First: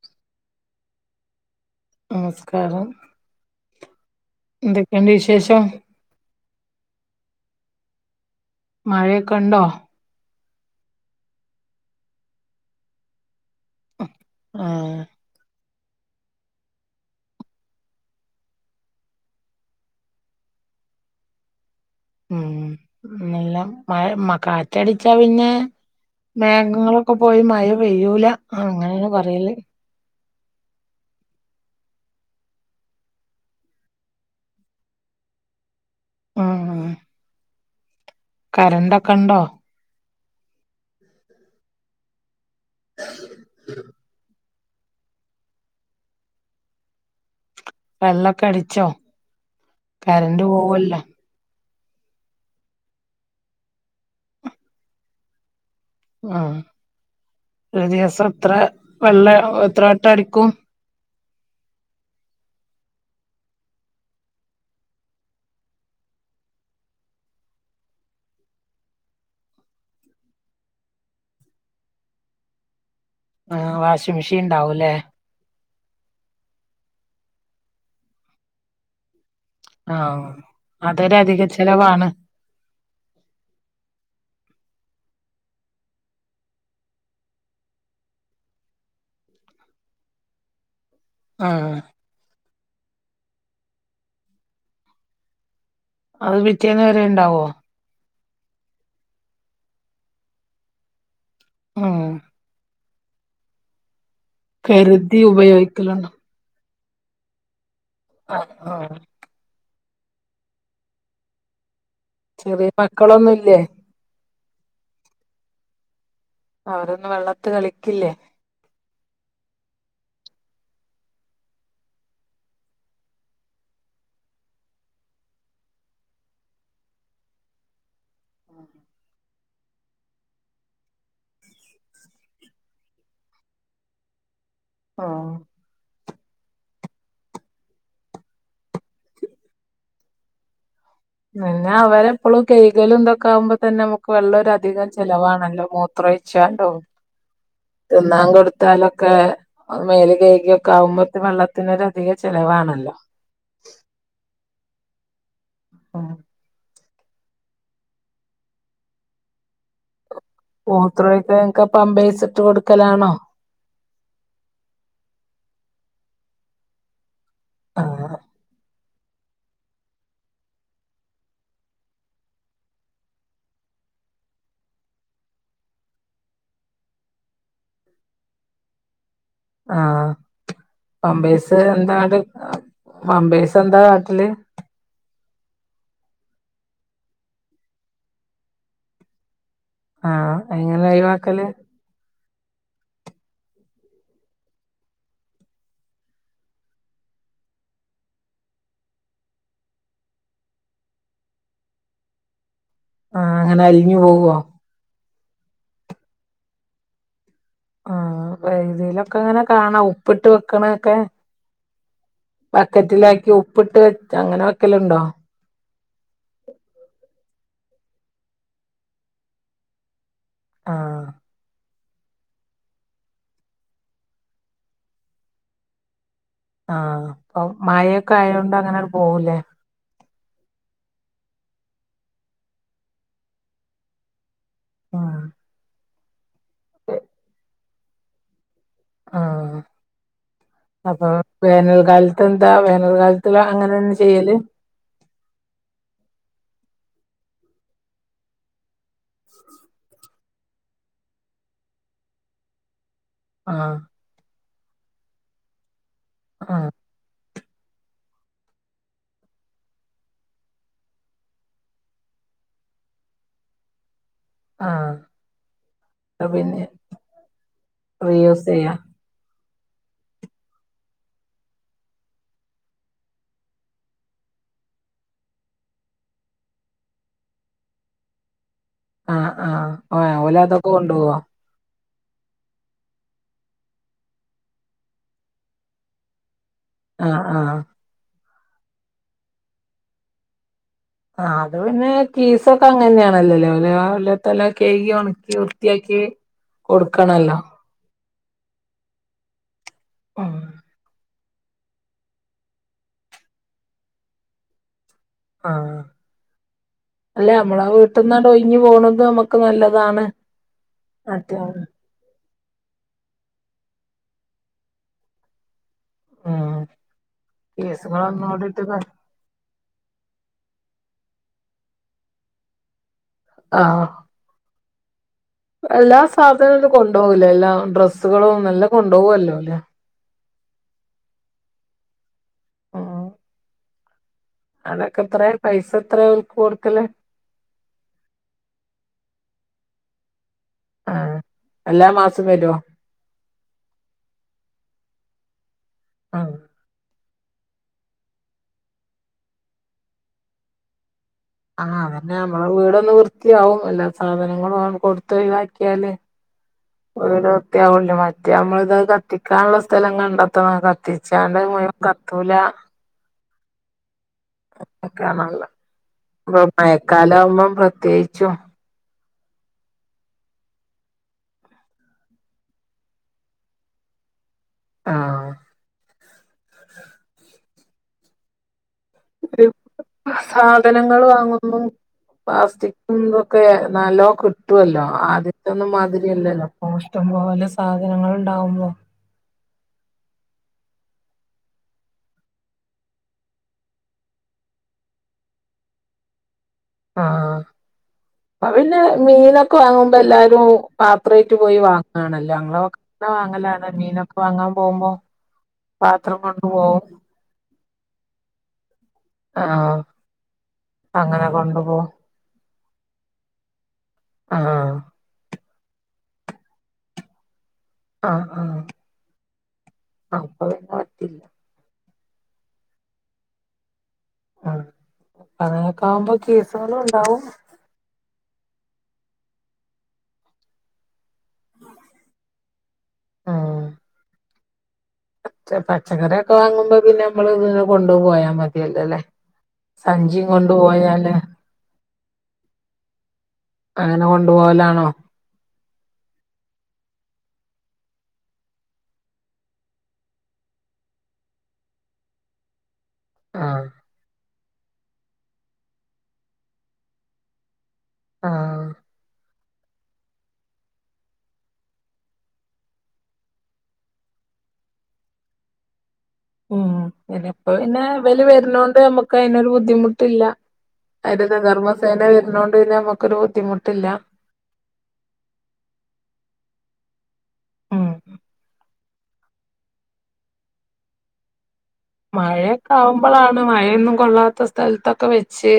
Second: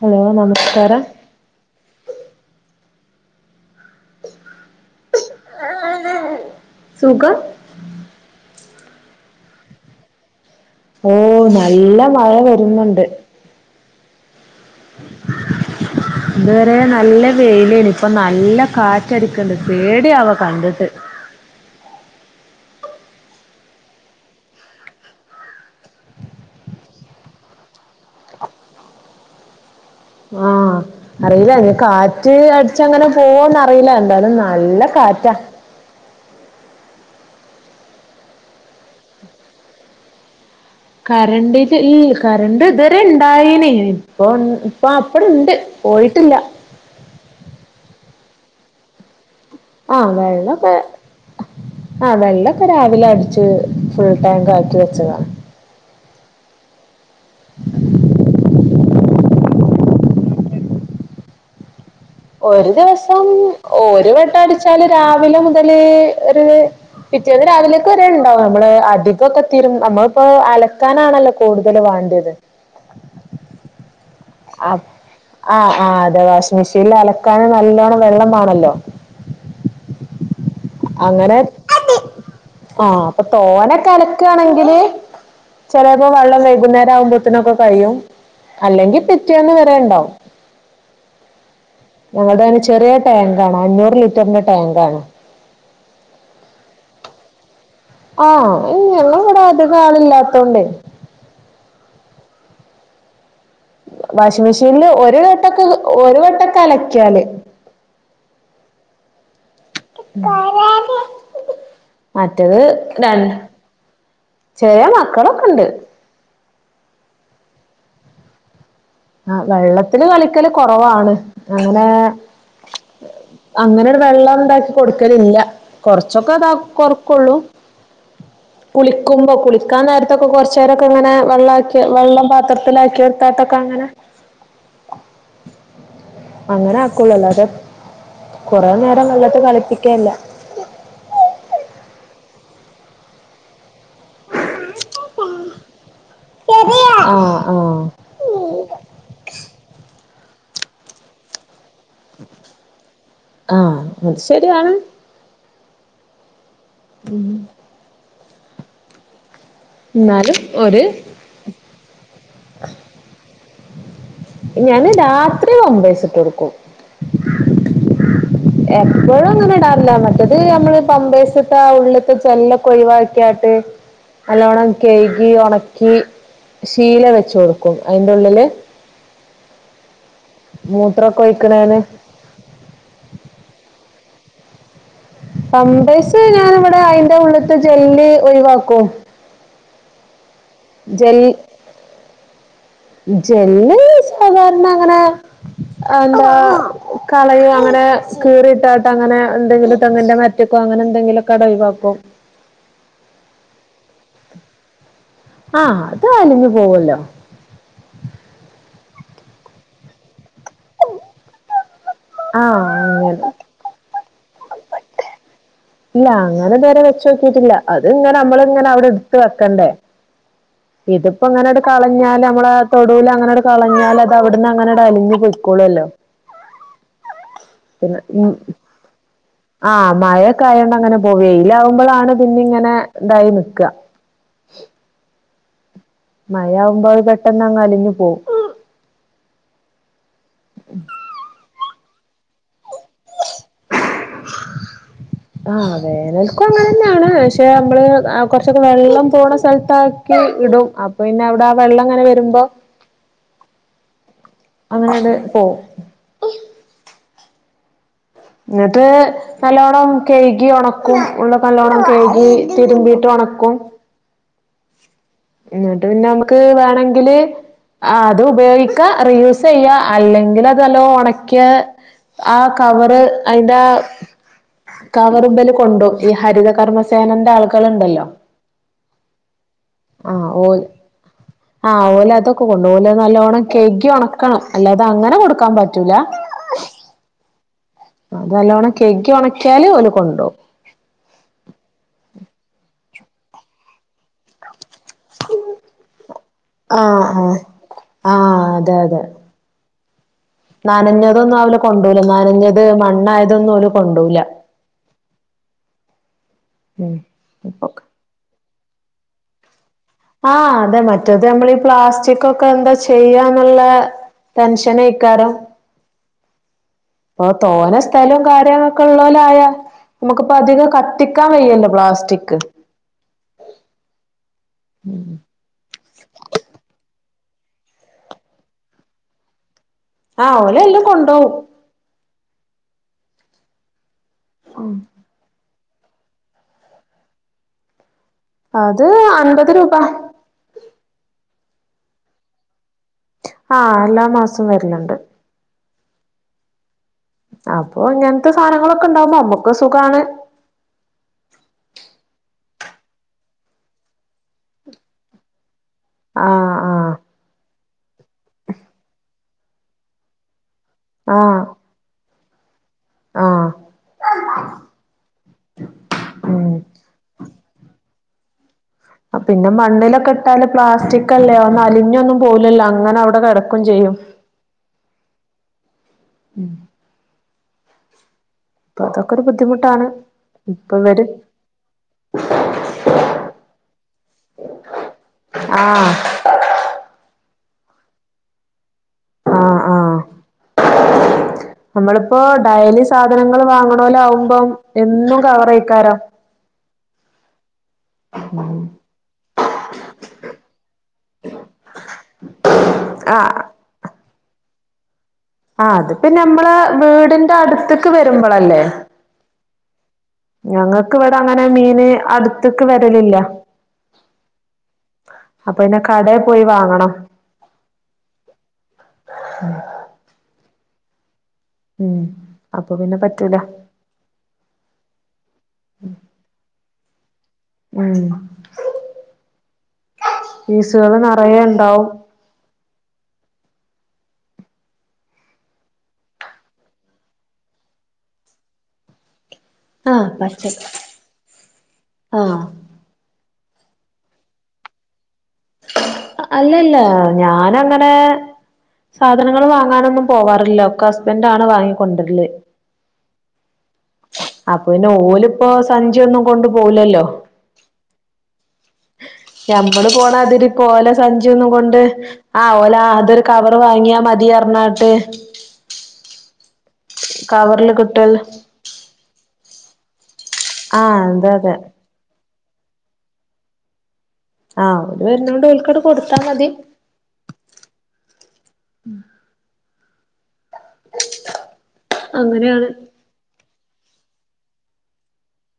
hello നമസ്കാരം നമസ്കാരം എന്തൊക്കയുണ്ട് വി ശേഷം സുഖം മഴയൊക്കെ ഉണ്ടോ ഓ നല്ല മഴ വരുന്നുണ്ട് ആഹ് ഇതു വരെ നല്ല വെയിലേണ് ഇപ്പൊ നല്ല കാറ്റടിക്കണ്ട് പേടിയാവാ കണ്ടിട്ട് ഉം മെല്ലാം മഴ കാറ്റടിച്ചാ പിന്നെ മേഘങ്ങളൊക്കെ പോയി മഴ പെയ്യൂല അങ്ങനെയാണ് പറയല് ആഹ് അറിയില്ല കാറ്റ് അടിച്ചങ്ങനെ പോവോന്ന് അറിയില്ല എന്തായാലും നല്ല കാറ്റാ ആഹ് കരണ്ടൊക്കെ ഉണ്ടോ കരണ്ട് ഈ കരണ്ട് ഇതുവരെ ഇണ്ടായിന് ഇപ്പൊ അപ്പോൾ അപ്പടെ ഉണ്ട് പോയിട്ടില്ല വെള്ളൊക്കെ അടിച്ചോ ആഹ് കരണ്ട് വെള്ളൊക്കെ പോവല്ലോ ആഹ് വെള്ളൊക്കെ രാവിലെ അടിച്ച് ഫുൾ ടാങ്ക് ആക്കി വെച്ചതാണ് ആഹ് ഒരു ദിവസം എത്ര വെള്ളം എത്ര വട്ടം അടിക്കും ഒരു ദിവസം ഒരു വട്ടം അടിച്ചാല് രാവിലെ മുതല് ഒരു പിറ്റേന്ന് രാവിലെയൊക്കെ വരെ ഉണ്ടാവും നമ്മള് അധികം ഒക്കെ തീരും നമ്മളിപ്പോ അലക്കാനാണല്ലോ കൂടുതല് വേണ്ടത് ആഹ് വാഷിംഗ് മെഷീൻ ഉണ്ടാവുംല്ലേ ആഹ് ആഹ് അതെ വാഷിംഗ് മെഷീനിൽ അലക്കാന് നല്ലോണം വെള്ളം വേണല്ലോ ആഹ് അതൊരധിക ചിലവാണ് ആഹ് അപ്പൊ തോനെക്കെ അലക്കയാണെങ്കില് ചിലപ്പോ വെള്ളം വൈകുന്നേരം ആവുമ്പോഴത്തനുമൊക്കെ കഴിയും അല്ലെങ്കിൽ പിറ്റേന്ന് വരെയുണ്ടാവും ആഹ് ഞങ്ങടെ തന്നെ ചെറിയ ടാങ്ക് ആണ് അഞ്ഞൂറ് ലിറ്ററിന്റെ ടാങ്ക് ആണ് അത് പിറ്റേന്ന് വരെ ഉണ്ടാവോ ആഹ് ഞങ്ങള് ഇവിടെ അധികം ആളില്ലാത്തോണ്ടേ ആഹ് വാഷിങ് മെഷീനില് ഒരു കരുതി വട്ടൊക്കെ ഉപയോഗിക്കലുണ്ടോ ഒരു വട്ടൊക്കെ അലക്കിയാല് ആഹ് ആഹ് മറ്റേത് ചെറിയ രണ്ട് മക്കളൊന്നുംല്ലേ ചെറിയ മക്കളൊക്കെ ഉണ്ട് അവരൊന്നും വെള്ളത്തി കളിക്കില്ലേ ആഹ് വെള്ളത്തില് കളിക്കല് കുറവാണ് അങ്ങനെ അങ്ങനെ വെള്ളം ഇതാക്കി കൊടുക്കലില്ല കൊറച്ചൊക്കെ ഇതാ കൊറക്കോള്ളു കുളിക്കുമ്പോ കുളി ക്കാൻ, നേരത്തൊക്കെ കൊറച്ചേരൊക്കെ ഇങ്ങനെ വെള്ളകി വെള്ളം പാത്രത്തിലാക്കി ഇട്ടാട്ടൊക്കെ അങ്ങനെ ഓ അങ്ങനെ അക്കോള്ളു അല്ലാതെ കൊറേ നേരം വെള്ളത്തി കളിപ്പിക്കെല്ല പിന്നെ അവരെപ്പോഴും കഴികലും എന്തൊക്കെ ആകുമ്പോ തന്നെ നമുക്ക് വെള്ളം ഒര അധികം ചിലലവാണല്ലോ മോ മൂത്രോയിച്ചാലും ആ ആ തിന്നാൻ കൊടുത്താലൊക്കെ അത് മേല് കൈകിയൊക്കെ ആവുമ്പോക്ക് വെള്ളത്തിനൊരധിക ചെലവാണല്ലോ ആഹ് അത് ശരിയാണ് ആഹ് പിന്നെ ഇന്നാലും മൂത്രയ്ക്കാനൊക്കെ പമ്പയ്സിട്ട് കൊടുക്കലാണോ ഞാന് രാത്രി പമ്പേയ്സിട്ട് കൊടുക്കും അങ്ങനെ എപ്പോഴും അങ്ങനെ ഇടാറില്ല മറ്റേത് നമ്മള് പമ്പേയ്സിട്ടാ ഉള്ള്ത്തെ ജെല്ല് ഒക്കെ ക്കെ ഒഴിവാക്യാട്ട് നല്ലോണ്ണം കയ്കി ഉണക്കി ശീല വെച്ച് കൊടുക്കും അതിന്റെ ഉള്ളില് ആഹ് മൂത്രമൊക്കെ പമ്പേയ്സ് ഒഴിക്കണേന് എന്താണ്ട് പമ്പേയ്സ് എന്താ കാട്ടല് പാമ്പേസ് ഞാന് ഇവിടെ അയിന്റെ ഉള്ളത്തെ ജെല്ല് ഒഴിവാക്കും ആഹ് അയിന് ജെൽ ജെല്ല് സാധാരണ അങ്ങനെ എന്താ കളയോങ്ങനെ കീറിയിട്ടാട്ട് അങ്ങനെ എന്തെങ്കിലും തെങ്ങിന്റെ മൊരട്ട്ക്കോ അങ്ങനെ എന്തെങ്കിലൊക്കെ അവ്ടെ ഒയിവാക്കും ആഹ് അങ്ങനെ അലിഞ്ഞു പോവോ ആഹ് അത് അലിഞ്ഞു പോവല്ലോ ആഹ് വേതിയിലൊക്കെങ്ങനെ ഇങ്ങനെ കാണാ ഉപ്പ് ഉപ്പട്ട് വെക്കണേകെ ആഹ് അങ്ങനെ ബക്കറ്റിലാക്കി ഉപ്പിട്ട് വെക് അങ്ങനെ വെക്ക് ക്കലുണ്ടോ ഇല്ല അങ്ങനെ ഇതുവരെ വെച്ചോക്കിയിട്ടില്ല അത് ഇങ്ങനെ നമ്മള്ങ്ങനെ അവിടെ ഇടുത്ത് വെക്കണ്ടേ ആഹ് ഇതിപ്പോങ്ങനെട് കളഞ്ഞാല് നമ്മളെ തൊടുവിൽ അങ്ങനെട് കളഞ്ഞാൽ അത് അവിടുന്ന് അങ്ങനെട് അലിഞ്ഞ് പോയ്ക്കോളോല്ലോ ആഹ് അപ്പൊ മഴൊക്കെ ഉം ആയോണ്ട് അങ്ങനെങ്ങട് പോവൂല്ലേ ആഹ് മഴയൊക്കെ ആയോണ്ട് അങ്ങനെ പോകെ വെയിലാകുമ്പളാണ് പിന്നെ ഇങ്ങനെ ഇതായി നിക്കാ ആഹ് മയാവുമ്പോ അത് പെട്ടെന്ന് അങ്ങ് അലിഞ്ഞു പോവും ആഹ് അപ്പൊ വേനൽ കാലത്ത് എന്താ വേനൽ കാലത്ത് അങ്ങനെന്നെ ചെയ്യല് ആഹ് വേനൽക്കും അങ്ങനെന്നാണ് പക്ഷെ നമ്മള് കുറച്ചൊക്കെ വെള്ളം പോണ സ്ഥലത്താ ക്കി ഇടും അപ്പൊ പിന്നെ അവിടെ ആ വെള്ളം ഇങ്ങനെ വരുമ്പോ ആഹ് അങ്ങനണ്ട് പോവും ആഹ് ന്നിട്ട് നല്ലോണ്ണം കയ്കി ഒണക്കും ഉള്ളൊക്കെ നല്ലോണം കഴുകി തിരുമ്പിട്ട് ഒണക്കും ആഹ് എന്നിട്ട് പിന്നെ നമുക്ക് വേണെങ്കില് ആഹ് അതു റീയൂസ് ചെയ്യാ ഉപയോഗിക്കാ റിയൂസ് ചെയ്യാ അല്ലെങ്കിൽ അതല്ലോ ഒണക്ക്യാ ആഹ് കവറ് അയിന്റാ കവറുബല് കൊണ്ടോ ഈ ഹരിത കർമ്മസേനന്റെ ആളുകൾ ഉണ്ടല്ലോ ആഹ് ആഹ് ആഹ് ഓൽ ഓലതൊക്കെ കൊണ്ടോവോ ആഹ് ഓലതൊക്കെ കൊണ്ടോവും ഓലെഅ് നല്ലോണ്ണം കയ്കി ഉണക്കണം അല്ലാതെ അങ്ങനെ കൊടുക്കാൻ പറ്റൂല ആഹ് ആഹ് അതല്ലോണം കെയ്കി ഒ ണക്കിയാല് ഓല് കൊണ്ടോവും ആഹ് അത് പിന്നെ കീസൊക്കെ അങ്ങനെയാണല്ലല്ലേതലക്കെ കി ഒണക്കി വൃത്തിയാക്കി ആഹ് ആഹ് കൊടുക്കണല്ലോ ആഹ് അതെ അതെ ആഹ് നനഞ്ഞതൊന്നും അവല് കൊണ്ടോവൂല നനഞ്ഞത് മണ്ണായതൊന്നും ഓല് കൊണ്ടോവൂല്ല ആഹ് ഉം അല്ല നമ്മള വീട്ടിൽന്നാടൊഴി ഞ്ഞ് പോകുന്നത് നമ്മുക്ക് നല്ലതാണ് ആഹ് അതെന്നെ മറ്റേത് അതെ നമ്മളീ ഈ പ്ലാസ്റ്റിക്കും ക്കെന്താ ചെയ്യാന്നുള്ള ടെൻഷനൈക്കാരം ആഹ് ഇപ്പൊ തോന്ന സ്ഥലവും കാര്യങ്ങളൊക്കെള്ള ലായാൽ നമുക്കിപ്പ അധികം കത്തിക്കാൻ വയ്യല്ലോ പ്ലാസ്റ്റിക്ക് ആഹ് ഉം എല്ലാ സാധനവും കൊണ്ടുപോകൂല്ലേ എല്ലാ ഡ്രെസ്സുകളും എല്ലാം കൊണ്ടുപോകല്ലോ അല്ലെ ആഹ് ഓല് എല്ലാം കൊണ്ടോവും ഉം അതൊക്കെ പറയാപൈസ എത്രയാകൊടുക്കല് അത് അൻപത് രൂപ ആഹ് എല്ലാ മാസം വരോ ആഹ് എല്ലാ മാസോം വരുന്നുണ്ട് ആഹ് അപ്പൊ ഇങ്ങനത്തെ സാധനങ്ങളൊക്കെ ഉണ്ടാകുമ്പോ നമ്മക്കും സുഖാണ് ആഹ് അതന്നെ നമ്മളെ വീടൊന്ന് വൃത്തിയാവും എല്ലാ സാധനങ്ങളും കൊടുത്ത്ഒഴിവാ ക്യാല് ആഹ് ആഹ് വൃത്തിയാവോലോ മറ്റെമ്മള് ഇത് കത്തി ക്കാനുള്ള സ്ഥലം കണ്ടെത്തണം കത്തിച്ചാല് ആഹ് മുഴുവൻ കത്തൂല ആഹ് അക്കണല്ല ഇപ്പൊ ഉം മഴക്കാല ആവുമ്പം പ്രത്യേകിച്ചും പിന്നെ മണ്ണിലൊക്കെ ഇട്ടാല് പ്ലാസ്റ്റിക് അല്ലേ ഒന്ന് അലിഞ്ഞൊന്നും പോവൂലല്ലോ അങ്ങനെ അവിടെ കെടക്കും ചെയ്യും ആഹ് ഉം അപ്പൊ അതൊക്കെ ഒരു ബുദ്ധിമുട്ടാണ് ഇപ്പൊ സാധനങ്ങൾ ഇവര് വാങ്ങും മ്പൊ പ്ലാസ്റ്റിക്കൊക്കെ നല്ലോകി ട്ടുവല്ലോ ആദ്യത്തൊന്നും ആഹ് മാതിരിയല്ലല്ലോപ്പൊ ഇഷ്ട്ടം പോലെ സാധനങ്ങളുണ്ടാവുമ്പൊ ആഹ് ആഹ് നമ്മളിപ്പോ ഡയലി സാധനങ്ങൾ വാങ്ങണലോലാകുമ്പം എന്നും കവറയിക്കാരോ ആഹ് അപ്പ പിന്നെ മീനൊക്കെ വാങ്ങുമ്പോ എല്ലാരും പാത്രയ്റ്റ് പോയി വാങ്ങയാണല്ലോ ങ്ങളൊക്കെ ഇ ആഹ് വാങ്ങലാണ് നീനക്ക വാങ്ങാൻ പോകുമ്പോ ആഹ് അത് പാത്രം പ്പനമ്മള കൊണ്ടു പോവും വീടിന്റെ അടുത്തേക്ക് വരുമ്പളല്ലേ ആഹ് ഞങ്ങക്ക് ഇവിടെ അങ്ങനെ കൊണ്ടു മീന് പോവും അടുത്ത്ക്ക് വരലില്ല ആഹ് അപ്പൊ പിന്നെ കടേ പോയി വാങ്ങണം ആഹ് ആഹ് അപ്പൊ പിന്നെ പറ്റില്ല അപ്പൊ പിന്നെ പറ്റൂല ആഹ് പറയൊക്കെ ആാവുമ്പോ കേസുകളും ഉണ്ടാവും ഉം ഫീസുകള് നിറയ ഇണ്ടാവും ആഹ് പച്ചക്കറിയൊക്കെ വാങ്ങുമ്പോ പിന്നെ നമ്മള് ഇത് കൊണ്ട് പോയാ മതിയല്ലോയല്ലേ ആഹ് സഞ്ചിയും കൊണ്ട് പറ്റും പോയല ആഹ് അങ്ങനെ കൊണ്ടുപോവലാണോ അല്ലല്ല ഞാനങ്ങനെ സാധനങ്ങൾ വാങ്ങാനൊന്നും പോവാറില്ല ഒക്കെ ഹസ്ബൻഡ ആണ് വാങ്ങിക്കൊണ്ടിവരല് ആഹ് അപ്പൊ പിന്നെ ഓലിപ്പോ സഞ്ചിയൊന്നും കൊണ്ടു പോവിലല്ലോ ആഹ് ഞമ്മള് പോണാതിരി പോലെ സഞ്ചിന്നും കൊണ്ട് ആഹ് ഓല അതൊരു കവറ് വാങ്ങിയാ മതിയാർന്നു അങ്ങട്ട് ഉം പിന്നെ അപ്പൊ കവറില് പിന്നെ കിട്ടൽ അവര് വരുന്നോണ്ട് നമ്മുക്ക് അതിനൊരു ബുദ്ധിമുട്ടില്ല ആഹ് അതെ അതെ കർമ്മസേന വരുന്നോണ്ട് പിന്നെ നമ്മുക്കൊരു ബുദ്ധിമുട്ടില്ല ആഹ് ഒരു വരുന്നോൽണ്ട് അവര്ക് കൊടുത്താൽ മതി ഉം അങ്ങനെയാണ് മഴയുണ്ടാവും നമ്മളാണ് മഴൊന്നും കൊള്ളാത്ത സ്ഥലത്തൊക്കെ വെച്ച്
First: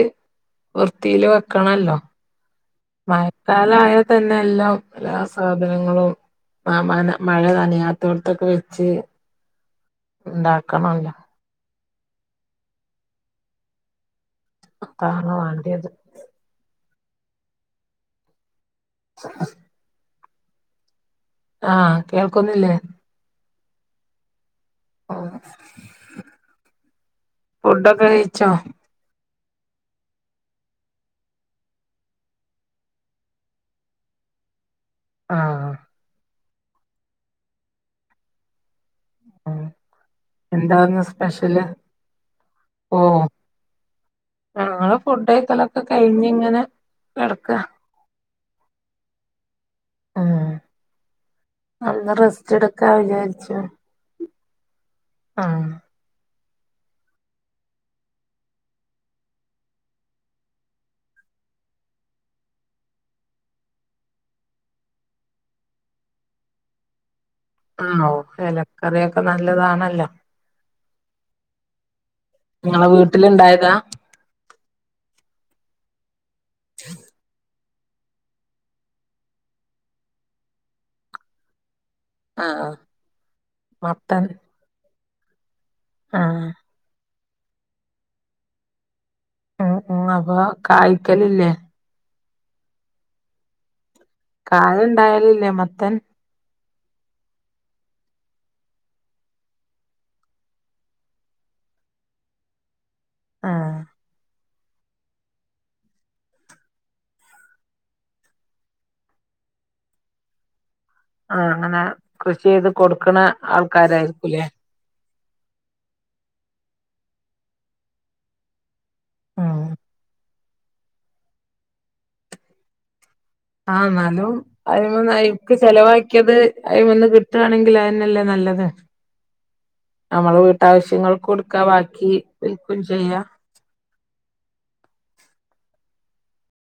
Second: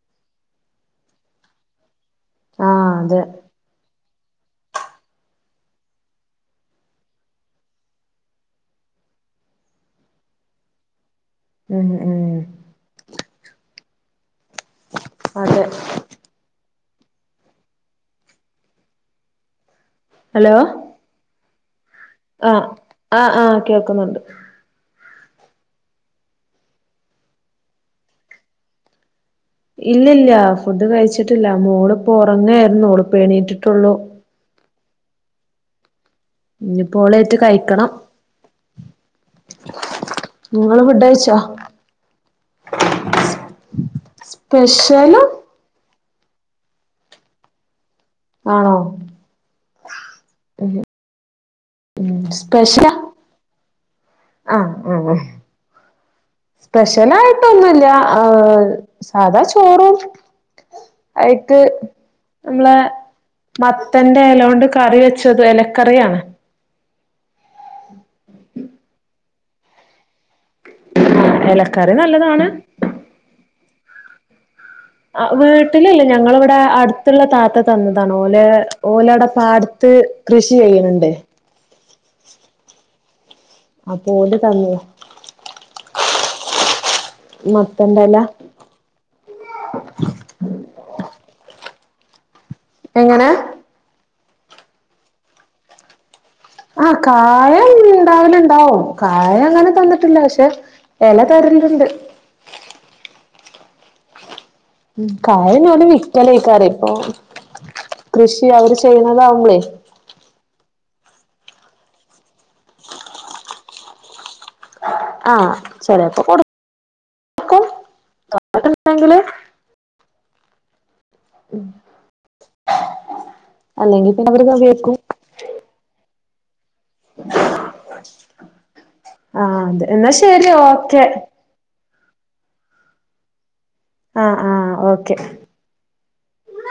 വൃത്തിയില് വെക്കണല്ലോ ആഹ് അതെ മഴക്കാലയാൽ തന്നെ എല്ലാം എല്ലാ സാധനങ്ങളും ആഹ് മ മഴ നനയാത്തോടത്തൊക്കെ വെച്ച് ഉണ്ടാക്കണല്ലോ ഉം ഉം ഉം അതാണ് അതെ വേണ്ടിയത് [inaudible] ഹലോ ആഹ് ആഹ് കേൾക്കുന്നില്ലേ ആഹ് ആഹ് കേൾക്കുന്നുണ്ട് ഓ ഫുഡൊക്കെ കയിച്ചോ ഇല്ല ഇല്ല ഫുഡ് കഴിച്ചിട്ടില്ല മോള് ഇപ്പോ ഉറങ്ങായിരുന്നു മോള് ഇപ്പ എണീറ്റട്ടേള്ളൂ ആഹ് ഇനിപ്പോളായിട്ട് കഴിക്കണം ആഹ് നിങ്ങള് എന്താന്ന് ഫുഡ് കഴിച്ചോ സ്പെഷ്യല് ഉം ഞങ്ങള് സ്പെഷ്യല് ഫുഡ് കഴിക്കലൊക്കെ കഴിഞ്ഞ് ഇങ്ങനെ കിടക്ക ആണോ ഉം ഒന്ന് ഉം റെസ്റ്റ് എടുക്കാ സ്പെഷ്യലാ വിചാരിച്ചു ആഹ് അങ്ങനെ ആഹ് സ്പെഷ്യലായിട്ടൊന്നുല്ല സാധാ ചോറും അയിക്ക് ഉള്ള മത്തന്റെ ഇല കൊണ്ട് കറി വെച്ചത് ഇലക്കറിയാണ് ആഹ് ഇലക്കറിയൊക്കെ നല്ലതാണല്ലോ ആഹ് ഇലക്കറി നല്ലതാണ് നിങ്ങളെ വീട്ടില് ഇണ്ടായതാ വീട്ടിലില്ലാ ഞങ്ങളിവിടെ അടുത്തുള്ള താത്ത തന്നതാണ് ഓല ഓലടെ പാടത്ത് കൃഷി ചെയ്യണണ്ട് ആഹ ആഹ് അപ്പോ മത്തൻ ഓല് തന്നയാ ആഹ് മത്തന്റെയില ഉം ഉം അപ്പൊ കായ്ക്കല്യല്ലേ എങ്ങനെ കായ്ണ്ടായല്ല്ലേ മത്തൻ ആഹ് കായ ഉണ്ടാവലുണ്ടാവും കായ അങ്ങനെ തന്നിട്ടില്ല പക്ഷെ എല തരല്ണ്ട് ആഹ് ഉം കായ ഞ്ഞ് ഓല് വിക്കലക്കാരെ ഇപ്പൊ കൃഷി അവര് ചെയ്യുന്നതാവുമ്പളേ ആഹ് ആഹ് അങ്ങനെ കൃഷി ചെയ്ത് കൊടുക്കണ ആൾക്കാരായിരിക്കുംല്ലേ ആഹ് ചെലേപ്പം കൊടു തോനെണ്ടെങ്കില് ആഹ് ഉം ആഹ് നല്ലൊ അയിക്ക് ചെലവാക്കിയത് അയി മന്ന് കിട്ടുകയാണെങ്കിൽ അതനല്ലേ നല്ലത് ആ അതെ എന്നാ നമ്മള് ശരി ഓക്കെ വീട്ടാവശ്യങ്ങൾക്ക് ഇട് ബാക്കി ബ്ക്കുംചെയ്യാ ആഹ് ആഹ് ഓക്കെ